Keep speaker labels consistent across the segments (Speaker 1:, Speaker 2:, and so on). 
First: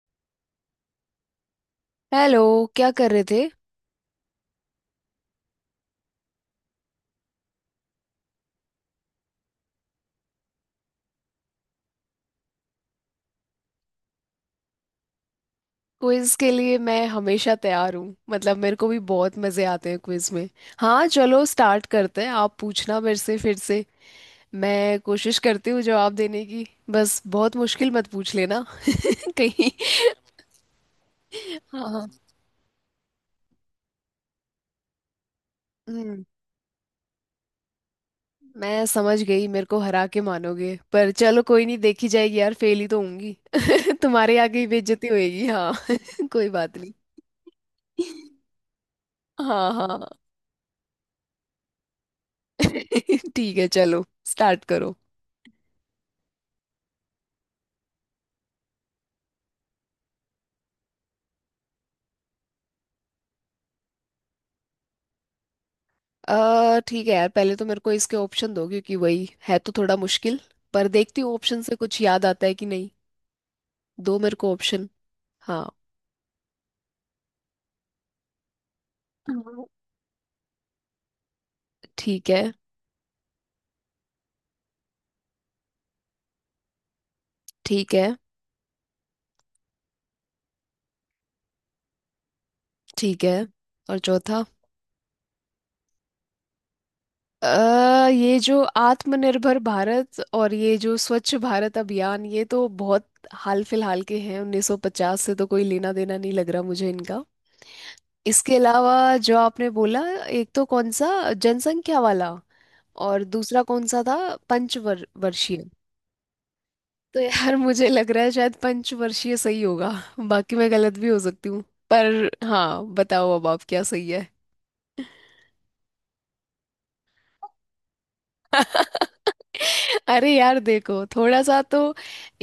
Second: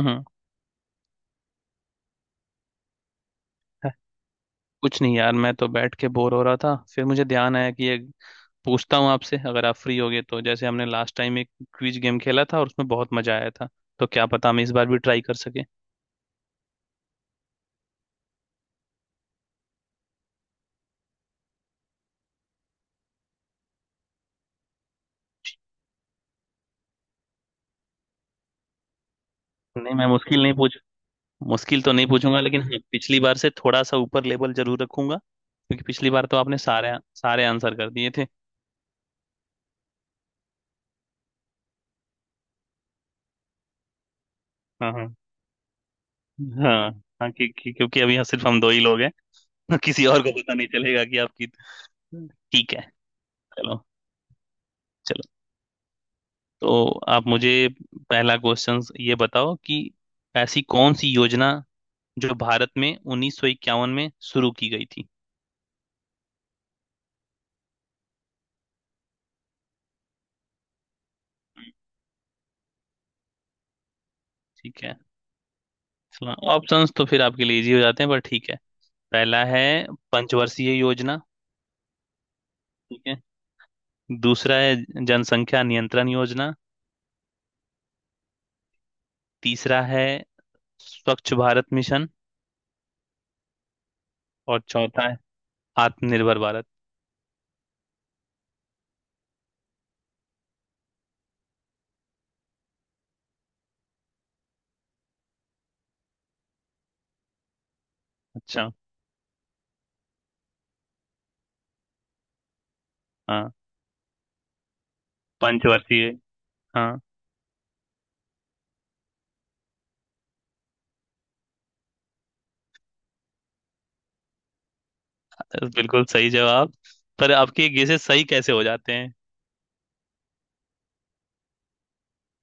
Speaker 1: हम्म।
Speaker 2: Hello. क्या कर रहे थे?
Speaker 1: है- कुछ नहीं यार, मैं तो बैठ के बोर हो रहा था। फिर मुझे ध्यान आया कि ये पूछता हूँ आपसे, अगर आप फ्री होगे तो जैसे हमने लास्ट टाइम एक क्विज गेम खेला था और उसमें बहुत मजा आया था, तो क्या पता हम इस बार भी ट्राई कर सके।
Speaker 2: क्विज के लिए मैं हमेशा तैयार हूँ। मतलब मेरे को भी बहुत मजे आते हैं क्विज में। हाँ, चलो स्टार्ट करते हैं। आप पूछना मेरे से फिर से, मैं कोशिश करती हूँ जवाब देने की। बस बहुत मुश्किल मत पूछ लेना कहीं।
Speaker 1: नहीं मैं मुश्किल नहीं पूछ, मुश्किल
Speaker 2: हाँ
Speaker 1: तो
Speaker 2: हाँ।
Speaker 1: नहीं पूछूंगा, लेकिन हाँ पिछली बार से थोड़ा सा ऊपर लेवल जरूर रखूंगा, क्योंकि पिछली
Speaker 2: हम्म,
Speaker 1: बार तो आपने सारे सारे आंसर कर दिए थे।
Speaker 2: मैं समझ गई, मेरे को हरा के मानोगे। पर चलो, कोई नहीं, देखी जाएगी यार, फेल ही तो होंगी। तुम्हारे आगे ही
Speaker 1: हाँ
Speaker 2: बेइज्जती
Speaker 1: हाँ।
Speaker 2: होएगी। हाँ कोई बात
Speaker 1: हाँ।
Speaker 2: नहीं।
Speaker 1: हाँ, क्योंकि अभी यहाँ सिर्फ हम दो ही लोग हैं।
Speaker 2: हाँ हाँ।
Speaker 1: किसी और को पता नहीं चलेगा कि ठीक है।
Speaker 2: ठीक है,
Speaker 1: चलो।
Speaker 2: चलो, स्टार्ट करो।
Speaker 1: चलो। तो आप मुझे पहला क्वेश्चन ये बताओ कि ऐसी कौन सी योजना जो भारत में 1951 में शुरू की गई थी?
Speaker 2: ठीक है यार, पहले तो मेरे को इसके ऑप्शन दो, क्योंकि वही है तो थोड़ा मुश्किल। पर देखती हूँ ऑप्शन से कुछ याद आता है कि नहीं। दो मेरे को
Speaker 1: ठीक
Speaker 2: ऑप्शन।
Speaker 1: है।
Speaker 2: हाँ।
Speaker 1: ऑप्शंस तो फिर आपके लिए इजी हो जाते हैं, पर ठीक है। पहला है
Speaker 2: हाँ।
Speaker 1: पंचवर्षीय योजना।
Speaker 2: ठीक है।
Speaker 1: ठीक है। दूसरा है जनसंख्या नियंत्रण योजना।
Speaker 2: ठीक है।
Speaker 1: तीसरा है स्वच्छ भारत मिशन।
Speaker 2: ठीक है। और चौथा?
Speaker 1: और चौथा है आत्मनिर्भर भारत।
Speaker 2: ये जो आत्मनिर्भर भारत और ये जो स्वच्छ भारत अभियान, ये तो बहुत हाल फिलहाल के हैं। 1950 से तो कोई लेना देना नहीं लग रहा मुझे इनका। इसके
Speaker 1: अच्छा।
Speaker 2: अलावा जो आपने बोला, एक तो कौन सा जनसंख्या वाला, और
Speaker 1: हाँ,
Speaker 2: दूसरा कौन सा था? पंचवर्षीय।
Speaker 1: पंचवर्षीय। हाँ,
Speaker 2: तो यार मुझे लग रहा है शायद पंचवर्षीय सही होगा। बाकी मैं गलत भी हो सकती हूँ। पर हाँ, बताओ अब आप क्या सही है।
Speaker 1: बिल्कुल सही जवाब। पर आपके गेसेस सही कैसे हो जाते हैं?
Speaker 2: अरे यार देखो, थोड़ा सा तो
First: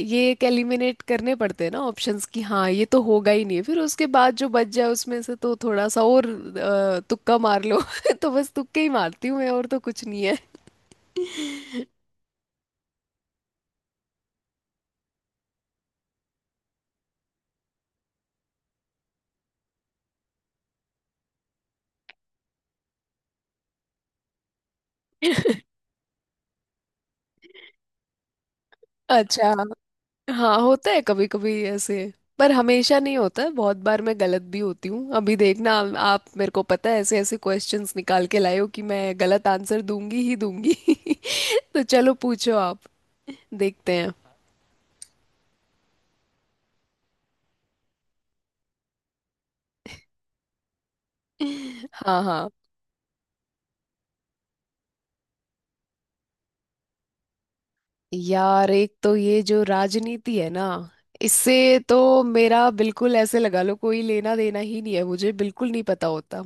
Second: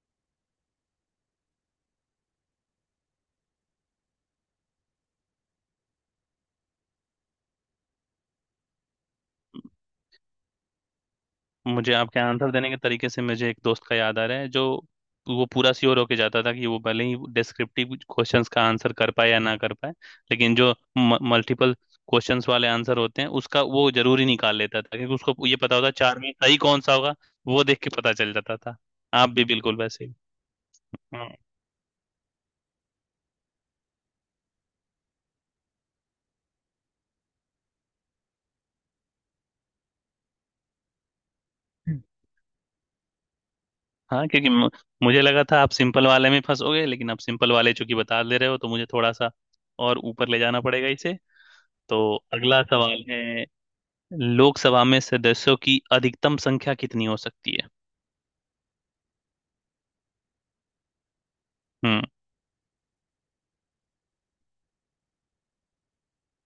Speaker 2: ये एलिमिनेट करने पड़ते हैं ना ऑप्शंस की। हाँ, ये तो होगा ही नहीं, फिर उसके बाद जो बच जाए उसमें से तो थोड़ा सा और तुक्का मार लो। तो बस तुक्के ही मारती हूँ मैं, और तो कुछ नहीं है।
Speaker 1: मुझे आपके आंसर देने के तरीके से मुझे एक दोस्त का याद आ रहा है, जो वो पूरा श्योर होके जाता था कि वो भले ही डिस्क्रिप्टिव क्वेश्चंस का आंसर कर पाए या ना कर पाए, लेकिन जो मल्टीपल क्वेश्चंस वाले आंसर होते हैं उसका वो जरूर ही निकाल लेता था, क्योंकि उसको ये पता होता चार में सही कौन सा होगा। वो देख के पता चल जाता था। आप भी
Speaker 2: अच्छा।
Speaker 1: बिल्कुल वैसे ही।
Speaker 2: हाँ, होता है कभी
Speaker 1: हाँ।
Speaker 2: कभी ऐसे। पर हमेशा नहीं होता है, बहुत बार मैं गलत भी होती हूँ। अभी देखना, आप मेरे को पता है ऐसे ऐसे क्वेश्चंस निकाल के लाए हो कि मैं गलत आंसर दूंगी ही दूंगी। तो चलो, पूछो आप, देखते हैं।
Speaker 1: हाँ, मुझे लगा था आप सिंपल वाले में फंसोगे, लेकिन आप सिंपल वाले चूंकि बता दे रहे हो तो मुझे थोड़ा सा और ऊपर ले जाना पड़ेगा इसे। तो
Speaker 2: हाँ हाँ।
Speaker 1: अगला सवाल है, लोकसभा में सदस्यों की अधिकतम संख्या कितनी हो सकती है?
Speaker 2: यार एक तो ये जो राजनीति है ना, इससे तो
Speaker 1: हम्म।
Speaker 2: मेरा बिल्कुल ऐसे लगा लो कोई लेना देना ही नहीं है, मुझे बिल्कुल नहीं पता होता।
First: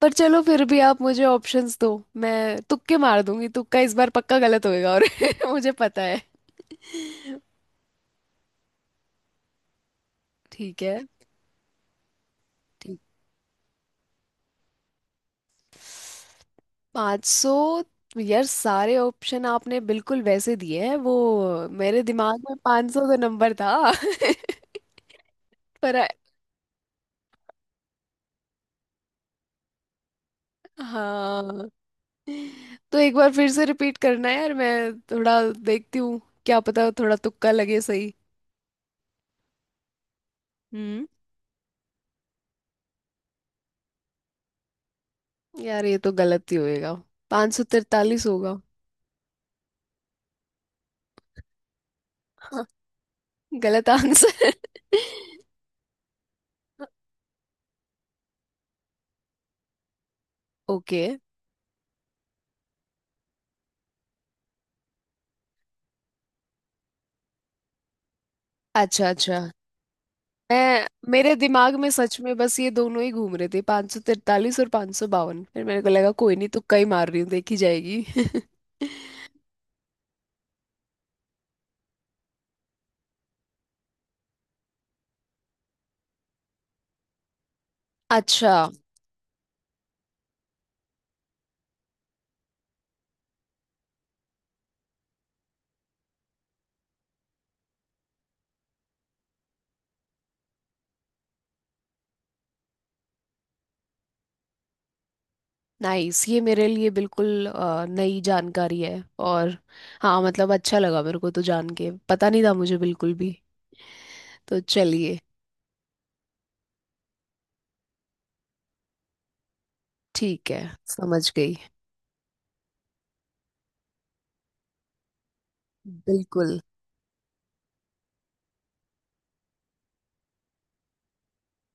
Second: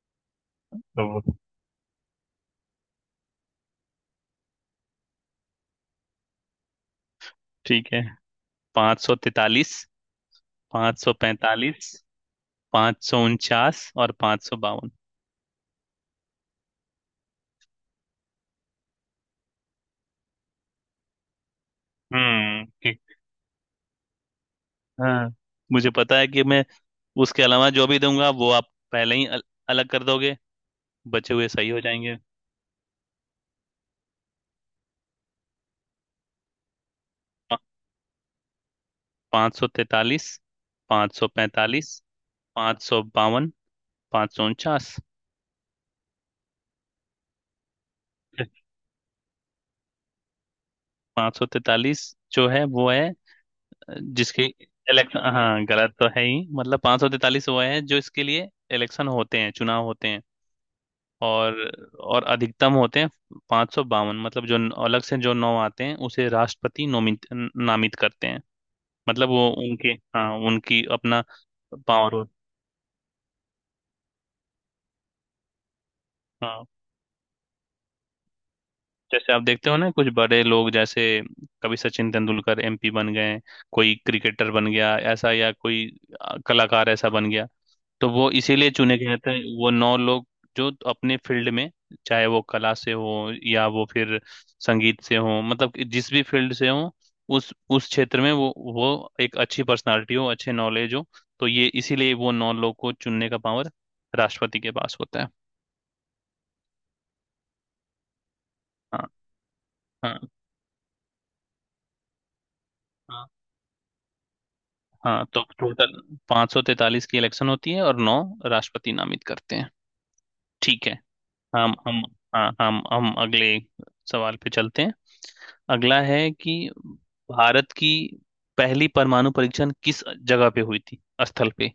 Speaker 2: पर चलो फिर भी आप
Speaker 1: तो
Speaker 2: मुझे ऑप्शंस दो, मैं तुक्के मार दूंगी। तुक्का इस बार पक्का गलत होएगा, और मुझे पता है।
Speaker 1: ठीक है। पाँच सौ तैतालीस,
Speaker 2: ठीक है।
Speaker 1: 545,
Speaker 2: ठीक।
Speaker 1: 549 और 552।
Speaker 2: पाँच सौ। यार सारे ऑप्शन आपने बिल्कुल वैसे दिए हैं, वो मेरे दिमाग में
Speaker 1: हम्म,
Speaker 2: पाँच सौ तो
Speaker 1: ठीक।
Speaker 2: नंबर था।
Speaker 1: हाँ मुझे
Speaker 2: पर
Speaker 1: पता है कि मैं उसके अलावा जो भी दूंगा वो आप पहले ही अलग कर दोगे, बचे हुए
Speaker 2: हाँ,
Speaker 1: सही हो जाएंगे।
Speaker 2: तो एक बार फिर से रिपीट करना है यार, मैं थोड़ा देखती हूँ, क्या पता थोड़ा तुक्का लगे सही।
Speaker 1: 543,
Speaker 2: हम्म।
Speaker 1: पाँच सौ पैंतालीस, 552, 549।
Speaker 2: यार ये तो गलत ही होएगा, 543 होगा।
Speaker 1: 543 जो
Speaker 2: हाँ,
Speaker 1: है वो है।
Speaker 2: गलत
Speaker 1: जिसकी
Speaker 2: आंसर।
Speaker 1: इलेक्शन, हाँ, गलत तो है ही, मतलब 543 वो है जो इसके लिए इलेक्शन होते हैं, चुनाव होते हैं।
Speaker 2: ओके।
Speaker 1: और और अधिकतम होते हैं 552, मतलब जो अलग से जो नौ आते हैं उसे राष्ट्रपति नोमित न- नामित करते हैं।
Speaker 2: अच्छा
Speaker 1: मतलब
Speaker 2: अच्छा,
Speaker 1: वो उनके, हाँ, उनकी
Speaker 2: मैं
Speaker 1: अपना
Speaker 2: मेरे दिमाग में
Speaker 1: पावर
Speaker 2: सच
Speaker 1: हो।
Speaker 2: में बस ये दोनों ही घूम रहे थे, 543 और 552। फिर मेरे को लगा कोई नहीं,
Speaker 1: हाँ,
Speaker 2: तुक्का ही मार रही हूँ, देखी जाएगी।
Speaker 1: जैसे आप देखते हो ना, कुछ बड़े लोग, जैसे कभी सचिन तेंदुलकर एमपी बन गए, कोई क्रिकेटर बन गया ऐसा, या कोई कलाकार ऐसा बन गया। तो वो
Speaker 2: अच्छा।
Speaker 1: इसीलिए चुने गए थे वो नौ लोग, जो अपने फील्ड में, चाहे वो कला से हो, या वो फिर संगीत से हो, मतलब कि जिस भी फील्ड से हो, उस क्षेत्र में वो एक अच्छी पर्सनालिटी हो, अच्छे नॉलेज हो। तो ये इसीलिए वो नौ लोग को चुनने का पावर राष्ट्रपति के पास होता है।
Speaker 2: नाइस, ये मेरे लिए बिल्कुल नई जानकारी है।
Speaker 1: हाँ
Speaker 2: और
Speaker 1: हाँ।
Speaker 2: हाँ, मतलब अच्छा लगा मेरे को तो जान के, पता नहीं था मुझे बिल्कुल
Speaker 1: हाँ
Speaker 2: भी। तो चलिए।
Speaker 1: हाँ, तो टोटल 543 की इलेक्शन होती है और नौ राष्ट्रपति नामित करते हैं।
Speaker 2: ठीक है,
Speaker 1: ठीक है।
Speaker 2: समझ गई।
Speaker 1: हम हम। हाँ, हम अगले सवाल पे चलते हैं। अगला है
Speaker 2: बिल्कुल।
Speaker 1: कि भारत की पहली परमाणु परीक्षण किस जगह पे हुई थी, स्थल पे?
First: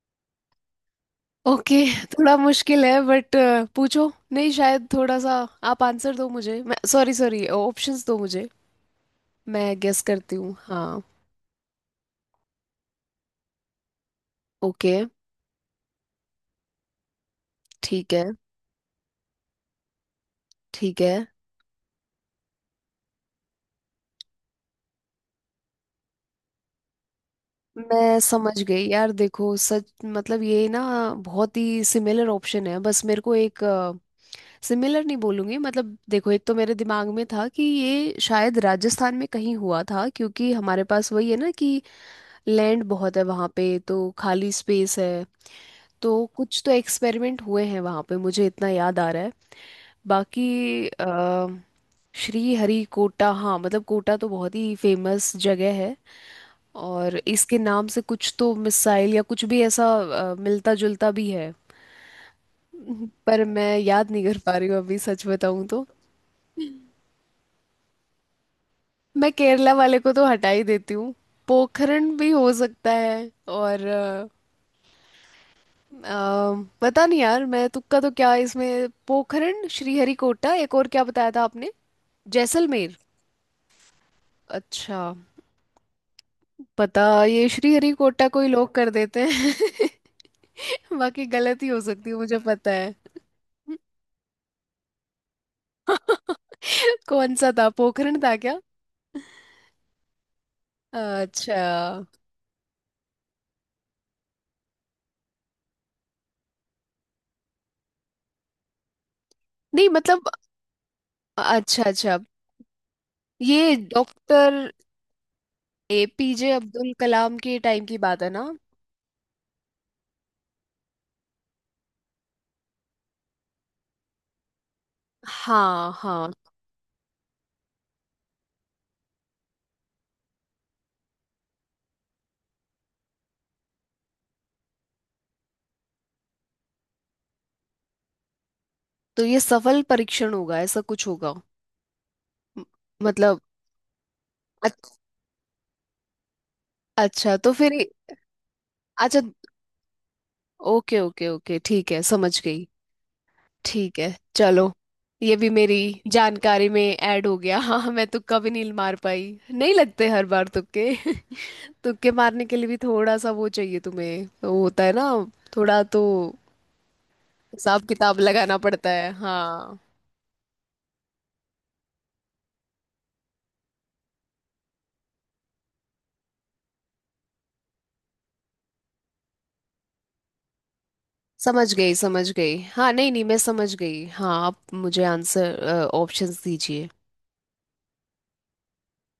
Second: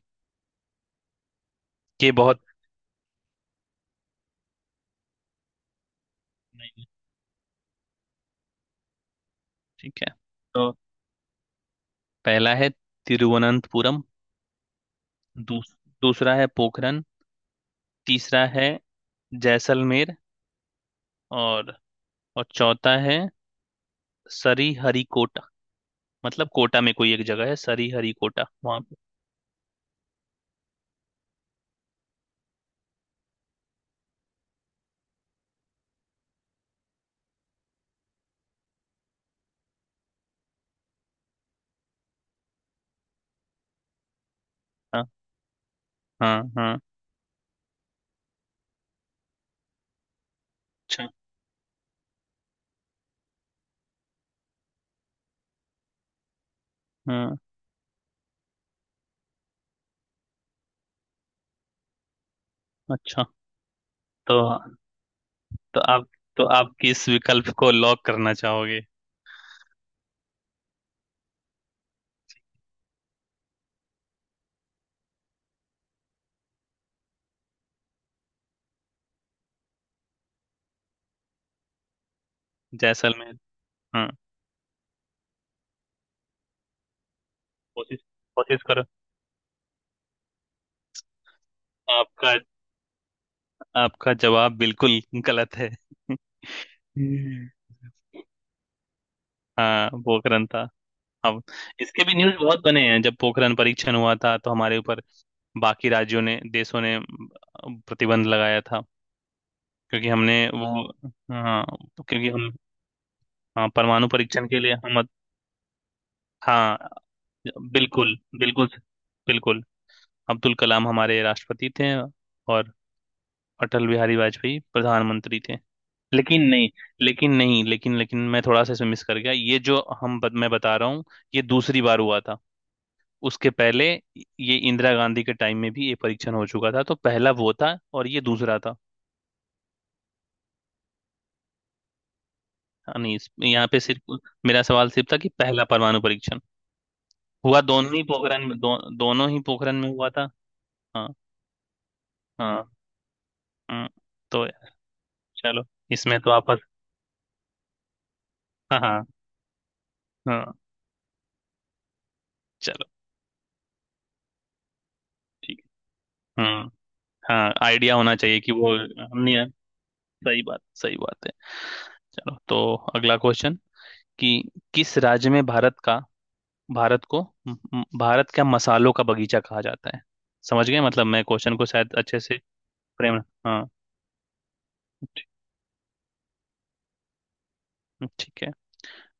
Speaker 2: ओके।
Speaker 1: ये
Speaker 2: थोड़ा
Speaker 1: बहुत।
Speaker 2: मुश्किल है बट पूछो, नहीं शायद थोड़ा सा। आप आंसर दो मुझे, मैं
Speaker 1: नहीं,
Speaker 2: सॉरी सॉरी, ऑप्शंस दो मुझे, मैं गेस
Speaker 1: ठीक है।
Speaker 2: करती हूँ।
Speaker 1: तो
Speaker 2: हाँ।
Speaker 1: पहला है तिरुवनंतपुरम।
Speaker 2: ओके।
Speaker 1: दूस, दूसरा है पोखरन।
Speaker 2: ठीक है।
Speaker 1: तीसरा है जैसलमेर।
Speaker 2: ठीक है।
Speaker 1: और और चौथा है सरीहरिकोटा, मतलब कोटा में कोई एक जगह है
Speaker 2: मैं
Speaker 1: सरीहरिकोटा
Speaker 2: समझ
Speaker 1: वहां
Speaker 2: गई
Speaker 1: पे।
Speaker 2: यार, देखो सच मतलब, ये ना बहुत ही सिमिलर ऑप्शन है। बस मेरे को एक, सिमिलर नहीं बोलूंगी, मतलब देखो, एक तो मेरे दिमाग में था कि ये शायद राजस्थान में कहीं हुआ था, क्योंकि हमारे पास वही है ना कि लैंड बहुत है वहाँ पे, तो खाली स्पेस
Speaker 1: हाँ
Speaker 2: है, तो
Speaker 1: हाँ
Speaker 2: कुछ तो
Speaker 1: हाँ।
Speaker 2: एक्सपेरिमेंट हुए हैं वहाँ पे, मुझे इतना याद आ रहा है। बाकी
Speaker 1: अच्छा।
Speaker 2: आ, श्री हरि कोटा, हाँ, मतलब कोटा तो बहुत ही फेमस जगह है, और
Speaker 1: हाँ,
Speaker 2: इसके नाम से कुछ तो मिसाइल या कुछ भी ऐसा मिलता जुलता भी है।
Speaker 1: अच्छा
Speaker 2: पर मैं याद नहीं
Speaker 1: तो
Speaker 2: कर पा रही हूँ अभी, सच बताऊँ
Speaker 1: तो
Speaker 2: तो।
Speaker 1: आप तो आप किस विकल्प को लॉक करना चाहोगे?
Speaker 2: मैं केरला वाले को तो हटा ही देती हूँ। पोखरण भी हो सकता है, और अ, पता नहीं यार, मैं तुक्का तो, क्या इसमें, पोखरण, श्रीहरिकोटा, एक और क्या बताया था आपने? जैसलमेर।
Speaker 1: जैसलमेर। हाँ,
Speaker 2: अच्छा, पता, ये
Speaker 1: कोशिश
Speaker 2: श्रीहरिकोटा को ही
Speaker 1: कोशिश
Speaker 2: लोग
Speaker 1: करो।
Speaker 2: कर देते हैं। बाकी गलत ही हो सकती है,
Speaker 1: आपका
Speaker 2: मुझे पता है।
Speaker 1: आपका जवाब बिल्कुल गलत है।
Speaker 2: कौन
Speaker 1: हम्म।
Speaker 2: सा था, पोखरण था क्या?
Speaker 1: हाँ, पोखरण था। अब
Speaker 2: अच्छा।
Speaker 1: इसके भी न्यूज़ बहुत बने हैं, जब पोखरण परीक्षण हुआ था तो हमारे ऊपर बाकी राज्यों ने, देशों ने प्रतिबंध लगाया था,
Speaker 2: नहीं
Speaker 1: क्योंकि
Speaker 2: मतलब,
Speaker 1: हमने वो, हाँ,
Speaker 2: अच्छा अच्छा,
Speaker 1: क्योंकि हम, हाँ,
Speaker 2: ये
Speaker 1: परमाणु परीक्षण के
Speaker 2: डॉक्टर
Speaker 1: लिए हम,
Speaker 2: एपीजे
Speaker 1: हाँ,
Speaker 2: अब्दुल कलाम के टाइम की
Speaker 1: बिल्कुल
Speaker 2: बात है ना?
Speaker 1: बिल्कुल। बिल्कुल। अब्दुल कलाम हमारे राष्ट्रपति थे, और अटल बिहारी वाजपेयी प्रधानमंत्री थे।
Speaker 2: हाँ हाँ।
Speaker 1: लेकिन नहीं, लेकिन नहीं, लेकिन लेकिन मैं थोड़ा सा इसमें मिस कर गया। ये जो हम बत, मैं बता रहा हूँ। ये दूसरी बार हुआ था। उसके पहले ये इंदिरा गांधी के टाइम में भी ये परीक्षण हो चुका था, तो पहला वो था और ये दूसरा था।
Speaker 2: तो ये सफल परीक्षण होगा, ऐसा कुछ होगा? म-
Speaker 1: हाँ, नहीं,
Speaker 2: मतलब,
Speaker 1: यहाँ पे सिर्फ मेरा सवाल
Speaker 2: अच-
Speaker 1: सिर्फ था कि पहला परमाणु परीक्षण
Speaker 2: अच्छा तो
Speaker 1: हुआ,
Speaker 2: फिर,
Speaker 1: दोनों ही पोखरण में,
Speaker 2: अच्छा।
Speaker 1: दोनों ही पोखरण में हुआ था।
Speaker 2: ओके
Speaker 1: हाँ
Speaker 2: ओके ओके, ठीक है, समझ
Speaker 1: हाँ।
Speaker 2: गई।
Speaker 1: हम्म,
Speaker 2: ठीक है,
Speaker 1: तो
Speaker 2: चलो, ये भी
Speaker 1: चलो
Speaker 2: मेरी
Speaker 1: इसमें तो आप।
Speaker 2: जानकारी में ऐड हो गया। हाँ, मैं तुक्का भी नहीं
Speaker 1: हाँ
Speaker 2: मार
Speaker 1: हाँ।
Speaker 2: पाई, नहीं लगते हर
Speaker 1: हाँ,
Speaker 2: बार तुक्के। तुक्के मारने के लिए भी
Speaker 1: चलो
Speaker 2: थोड़ा सा वो चाहिए, तुम्हें वो होता है ना,
Speaker 1: ठीक
Speaker 2: थोड़ा तो
Speaker 1: है। हम्म। हाँ,
Speaker 2: हिसाब
Speaker 1: आइडिया होना
Speaker 2: किताब
Speaker 1: चाहिए कि
Speaker 2: लगाना
Speaker 1: वो
Speaker 2: पड़ता है।
Speaker 1: हमने।
Speaker 2: हाँ,
Speaker 1: सही बात, सही बात है। चलो, तो अगला क्वेश्चन कि किस राज्य में भारत का भारत को म- म- भारत का मसालों का बगीचा कहा जाता है? समझ गए, मतलब मैं क्वेश्चन को
Speaker 2: समझ
Speaker 1: शायद
Speaker 2: गई
Speaker 1: अच्छे
Speaker 2: समझ
Speaker 1: से
Speaker 2: गई। हाँ नहीं
Speaker 1: फ्रेम।
Speaker 2: नहीं, मैं
Speaker 1: हाँ।
Speaker 2: समझ गई हाँ। आप मुझे
Speaker 1: ठी-
Speaker 2: आंसर, ऑप्शंस दीजिए।
Speaker 1: ठीक है।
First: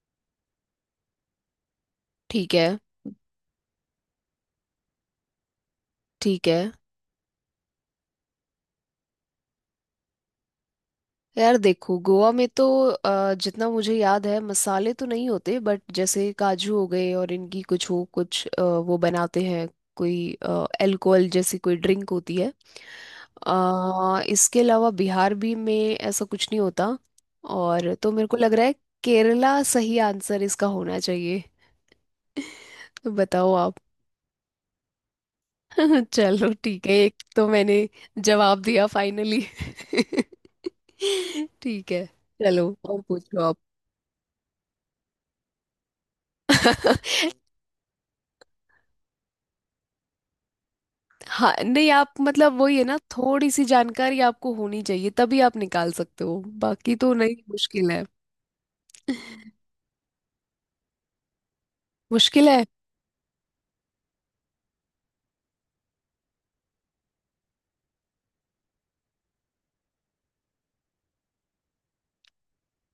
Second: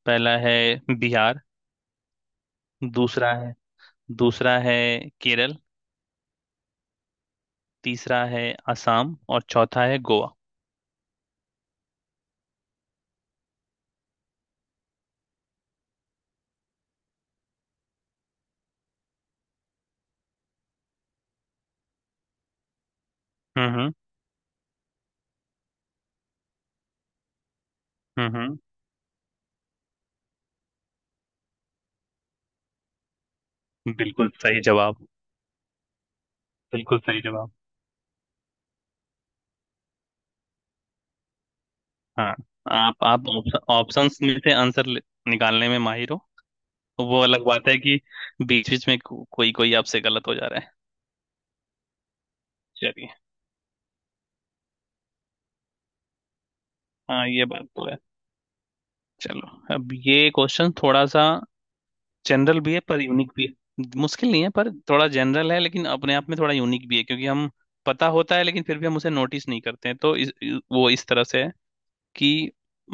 Speaker 1: पहला है बिहार।
Speaker 2: ठीक है।
Speaker 1: दूसरा है दूसरा है केरल।
Speaker 2: ठीक है।
Speaker 1: तीसरा है असम, और चौथा है गोवा।
Speaker 2: यार देखो, गोवा में तो जितना मुझे याद है, मसाले तो नहीं होते, बट जैसे काजू हो गए, और इनकी कुछ वो, कुछ वो बनाते हैं, कोई अल्कोहल जैसी कोई ड्रिंक होती है।
Speaker 1: हम्म।
Speaker 2: इसके अलावा बिहार भी में ऐसा कुछ नहीं होता, और तो मेरे को लग
Speaker 1: हम्म।
Speaker 2: रहा है केरला सही आंसर इसका होना चाहिए। तो बताओ आप।
Speaker 1: बिल्कुल सही जवाब।
Speaker 2: चलो ठीक है,
Speaker 1: बिल्कुल सही
Speaker 2: एक तो
Speaker 1: जवाब।
Speaker 2: मैंने जवाब दिया फाइनली। ठीक है,
Speaker 1: हाँ,
Speaker 2: चलो और
Speaker 1: आप
Speaker 2: पूछो आप।
Speaker 1: ऑप्शन ऑप्शंस में से आंसर निकालने में माहिर हो। तो वो अलग बात है कि बीच बीच में कोई कोई आपसे गलत हो जा रहा है।
Speaker 2: हाँ नहीं, आप मतलब वही है ना,
Speaker 1: चलिए।
Speaker 2: थोड़ी सी जानकारी आपको होनी चाहिए तभी आप निकाल सकते हो। बाकी तो
Speaker 1: हाँ,
Speaker 2: नहीं
Speaker 1: ये बात तो
Speaker 2: मुश्किल
Speaker 1: है।
Speaker 2: है।
Speaker 1: चलो, अब ये क्वेश्चन थोड़ा सा
Speaker 2: मुश्किल
Speaker 1: जनरल
Speaker 2: है।
Speaker 1: भी है, पर यूनिक भी है, मुश्किल नहीं है पर थोड़ा जनरल है, लेकिन अपने आप में थोड़ा यूनिक भी है, क्योंकि हम पता होता है लेकिन फिर भी हम उसे नोटिस नहीं करते हैं, तो वो इस तरह से है कि,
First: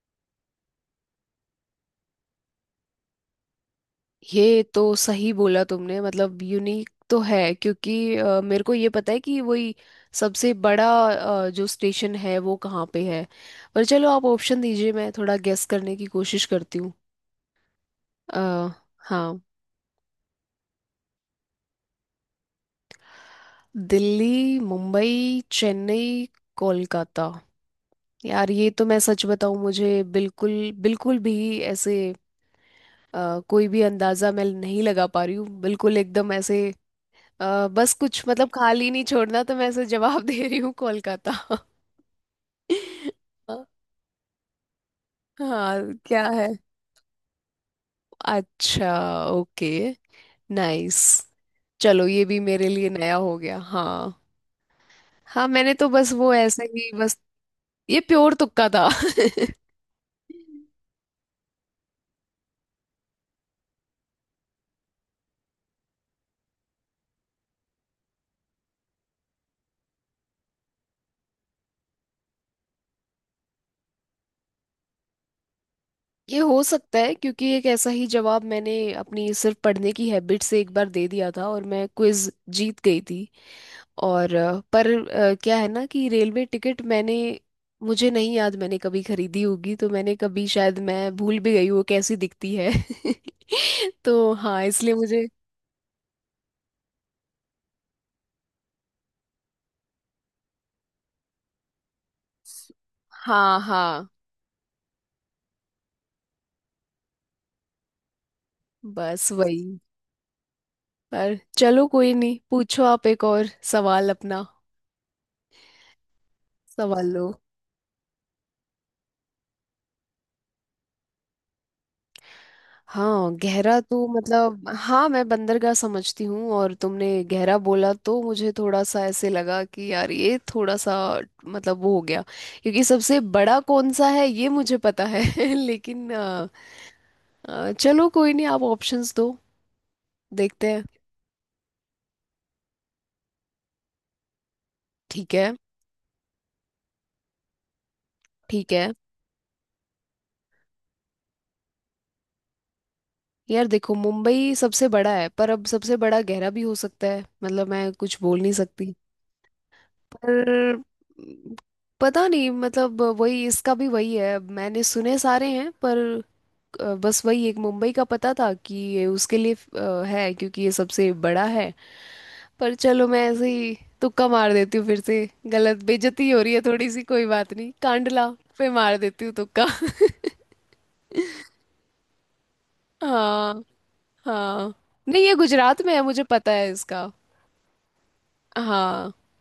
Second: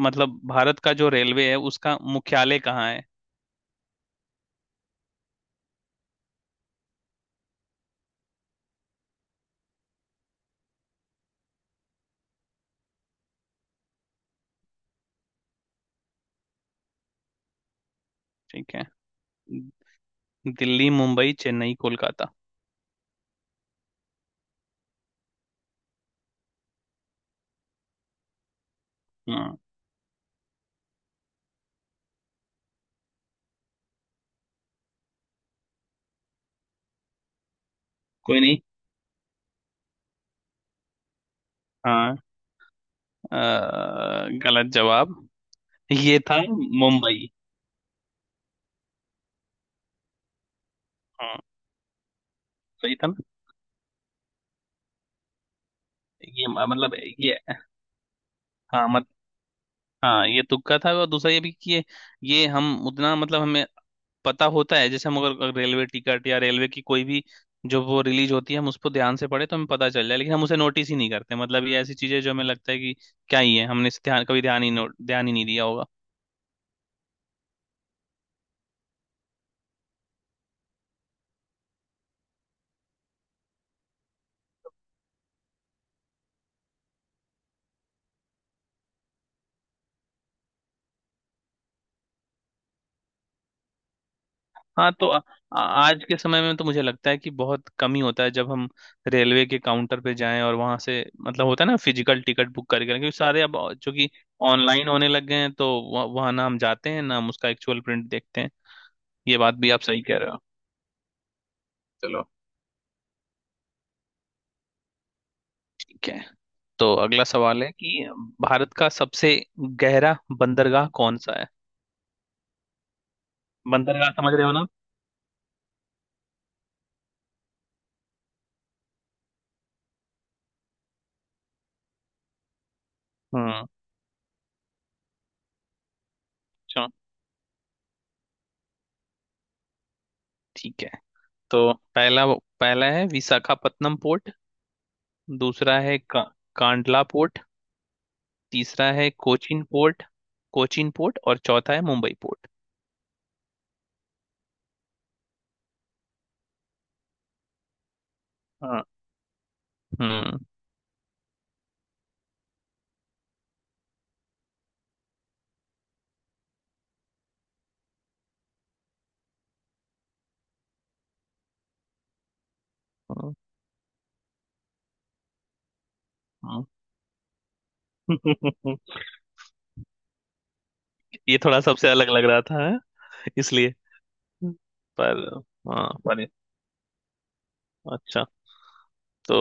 Speaker 1: मतलब भारत का जो रेलवे है उसका मुख्यालय कहाँ है?
Speaker 2: ये तो सही बोला तुमने, मतलब यूनिक तो है, क्योंकि मेरे को ये पता है कि वही सबसे बड़ा जो स्टेशन है वो कहाँ पे है। पर चलो आप ऑप्शन दीजिए, मैं थोड़ा गेस करने की कोशिश करती हूँ। अ,
Speaker 1: ठीक है।
Speaker 2: हाँ।
Speaker 1: दिल्ली, मुंबई, चेन्नई, कोलकाता?
Speaker 2: दिल्ली, मुंबई, चेन्नई, कोलकाता। यार ये तो मैं सच बताऊं,
Speaker 1: हाँ,
Speaker 2: मुझे बिल्कुल, बिल्कुल भी ऐसे कोई भी अंदाजा मैं नहीं लगा पा रही हूँ बिल्कुल एकदम ऐसे। बस कुछ,
Speaker 1: कोई
Speaker 2: मतलब
Speaker 1: नहीं।
Speaker 2: खाली नहीं छोड़ना, तो मैं ऐसे जवाब दे रही हूँ, कोलकाता।
Speaker 1: हाँ, अ, गलत जवाब।
Speaker 2: हाँ,
Speaker 1: ये
Speaker 2: क्या
Speaker 1: था
Speaker 2: है?
Speaker 1: मुंबई।
Speaker 2: अच्छा। ओके। नाइस।
Speaker 1: हाँ,
Speaker 2: चलो, ये भी मेरे लिए
Speaker 1: सही था
Speaker 2: नया
Speaker 1: ना।
Speaker 2: हो गया। हाँ हाँ, मैंने तो बस वो ऐसे ही
Speaker 1: मतलब
Speaker 2: बस,
Speaker 1: ये,
Speaker 2: ये प्योर तुक्का था।
Speaker 1: हाँ। मत हाँ, ये तुक्का था, और दूसरा ये भी कि ये हम उतना, मतलब हमें पता होता है, जैसे हम अगर रेलवे टिकट या रेलवे की कोई भी जो वो रिलीज होती है हम उसको ध्यान से पढ़े तो हमें पता चल जाए, लेकिन हम उसे नोटिस ही नहीं करते। मतलब ये ऐसी चीजें जो हमें लगता है कि क्या ही है, हमने इस ध्यान कभी ध्यान ही ध्यान ही नहीं दिया होगा।
Speaker 2: ये हो सकता है, क्योंकि एक ऐसा ही जवाब मैंने अपनी सिर्फ पढ़ने की हैबिट से एक बार दे दिया था, और मैं क्विज जीत गई थी। और पर क्या है ना कि रेलवे टिकट मैंने, मुझे नहीं याद मैंने कभी खरीदी होगी, तो मैंने कभी, शायद मैं भूल भी गई वो कैसी दिखती है। तो हाँ,
Speaker 1: हाँ,
Speaker 2: इसलिए
Speaker 1: तो आ,
Speaker 2: मुझे।
Speaker 1: आ- आज के समय में तो मुझे लगता है कि बहुत कम ही होता है जब हम रेलवे के काउंटर पे जाएं और वहां से, मतलब होता है ना, फिजिकल टिकट बुक करके, क्योंकि सारे अब
Speaker 2: हाँ हाँ,
Speaker 1: चूंकि ऑनलाइन होने लग गए हैं, तो वहाँ ना हम जाते हैं, ना हम उसका एक्चुअल प्रिंट देखते हैं।
Speaker 2: बस
Speaker 1: ये बात भी
Speaker 2: वही।
Speaker 1: आप सही कह रहे हो।
Speaker 2: पर चलो कोई
Speaker 1: चलो,
Speaker 2: नहीं, पूछो आप एक और सवाल अपना,
Speaker 1: ठीक है। तो
Speaker 2: सवाल
Speaker 1: अगला
Speaker 2: लो।
Speaker 1: सवाल है कि भारत का सबसे गहरा बंदरगाह कौन सा है?
Speaker 2: हाँ गहरा, तो
Speaker 1: बंदरगाह समझ रहे हो ना।
Speaker 2: मतलब हाँ, मैं बंदरगाह समझती हूँ, और तुमने गहरा बोला तो मुझे थोड़ा सा ऐसे लगा कि यार ये थोड़ा सा, मतलब वो हो गया, क्योंकि सबसे बड़ा
Speaker 1: हम्म।
Speaker 2: कौन सा है ये मुझे पता है। लेकिन
Speaker 1: चलो,
Speaker 2: चलो कोई नहीं, आप ऑप्शंस दो, देखते
Speaker 1: ठीक
Speaker 2: हैं।
Speaker 1: है। तो पहला पहला है विशाखापत्तनम पोर्ट।
Speaker 2: ठीक है।
Speaker 1: दूसरा है कांडला पोर्ट।
Speaker 2: ठीक
Speaker 1: तीसरा
Speaker 2: है।
Speaker 1: है कोचिन पोर्ट। और चौथा है मुंबई पोर्ट।
Speaker 2: यार देखो, मुंबई सबसे बड़ा है, पर अब सबसे बड़ा गहरा भी हो सकता है, मतलब मैं कुछ बोल नहीं
Speaker 1: हाँ।
Speaker 2: सकती।
Speaker 1: हम्म
Speaker 2: पर पता नहीं मतलब वही, इसका भी वही है, मैंने सुने सारे हैं, पर बस वही एक मुंबई का पता था कि ये उसके लिए है क्योंकि ये सबसे बड़ा है। पर चलो, मैं
Speaker 1: हम्म।
Speaker 2: ऐसे ही तुक्का मार देती हूँ फिर से, गलत, बेइज्जती हो रही है
Speaker 1: हम्म।
Speaker 2: थोड़ी सी, कोई बात नहीं, कांडला पे मार देती हूँ तुक्का।
Speaker 1: ये थोड़ा सबसे अलग लग रहा था, है?
Speaker 2: हाँ
Speaker 1: इसलिए।
Speaker 2: हाँ।
Speaker 1: पर
Speaker 2: नहीं ये गुजरात
Speaker 1: हाँ,
Speaker 2: में है, मुझे
Speaker 1: पर
Speaker 2: पता है इसका।
Speaker 1: अच्छा,
Speaker 2: हाँ।
Speaker 1: तो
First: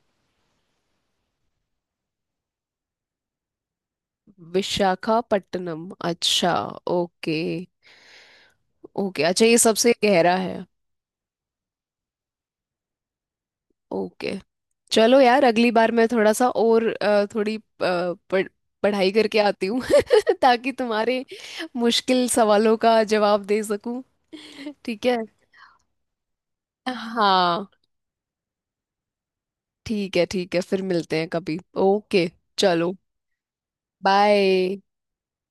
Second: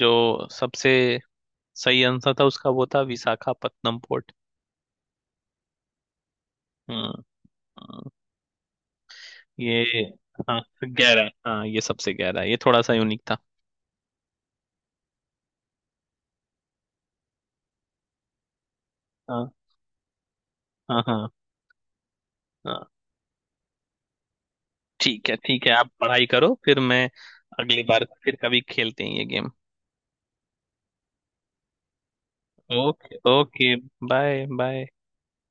Speaker 1: जो सबसे सही आंसर था उसका वो था विशाखापत्तनम पोर्ट।
Speaker 2: विशाखापट्टनम, अच्छा।
Speaker 1: हम्म
Speaker 2: ओके
Speaker 1: हम्म।
Speaker 2: ओके, अच्छा, ये सबसे
Speaker 1: ये,
Speaker 2: गहरा
Speaker 1: हाँ,
Speaker 2: है।
Speaker 1: गहरा, हाँ, ये सबसे गहरा है। ये थोड़ा सा यूनिक था।
Speaker 2: ओके। चलो यार, अगली बार मैं थोड़ा सा और थोड़ी पढ़ाई करके
Speaker 1: हाँ
Speaker 2: आती हूँ ताकि
Speaker 1: हाँ।
Speaker 2: तुम्हारे
Speaker 1: हाँ
Speaker 2: मुश्किल सवालों
Speaker 1: हाँ।
Speaker 2: का जवाब दे सकूं। ठीक है।
Speaker 1: ठीक है, ठीक है, आप पढ़ाई करो, फिर मैं
Speaker 2: हाँ,
Speaker 1: अगली बार फिर कभी खेलते हैं ये गेम।
Speaker 2: ठीक है, ठीक है, फिर मिलते हैं कभी। ओके। चलो।
Speaker 1: Okay okay. Bye
Speaker 2: bye.
Speaker 1: Bye.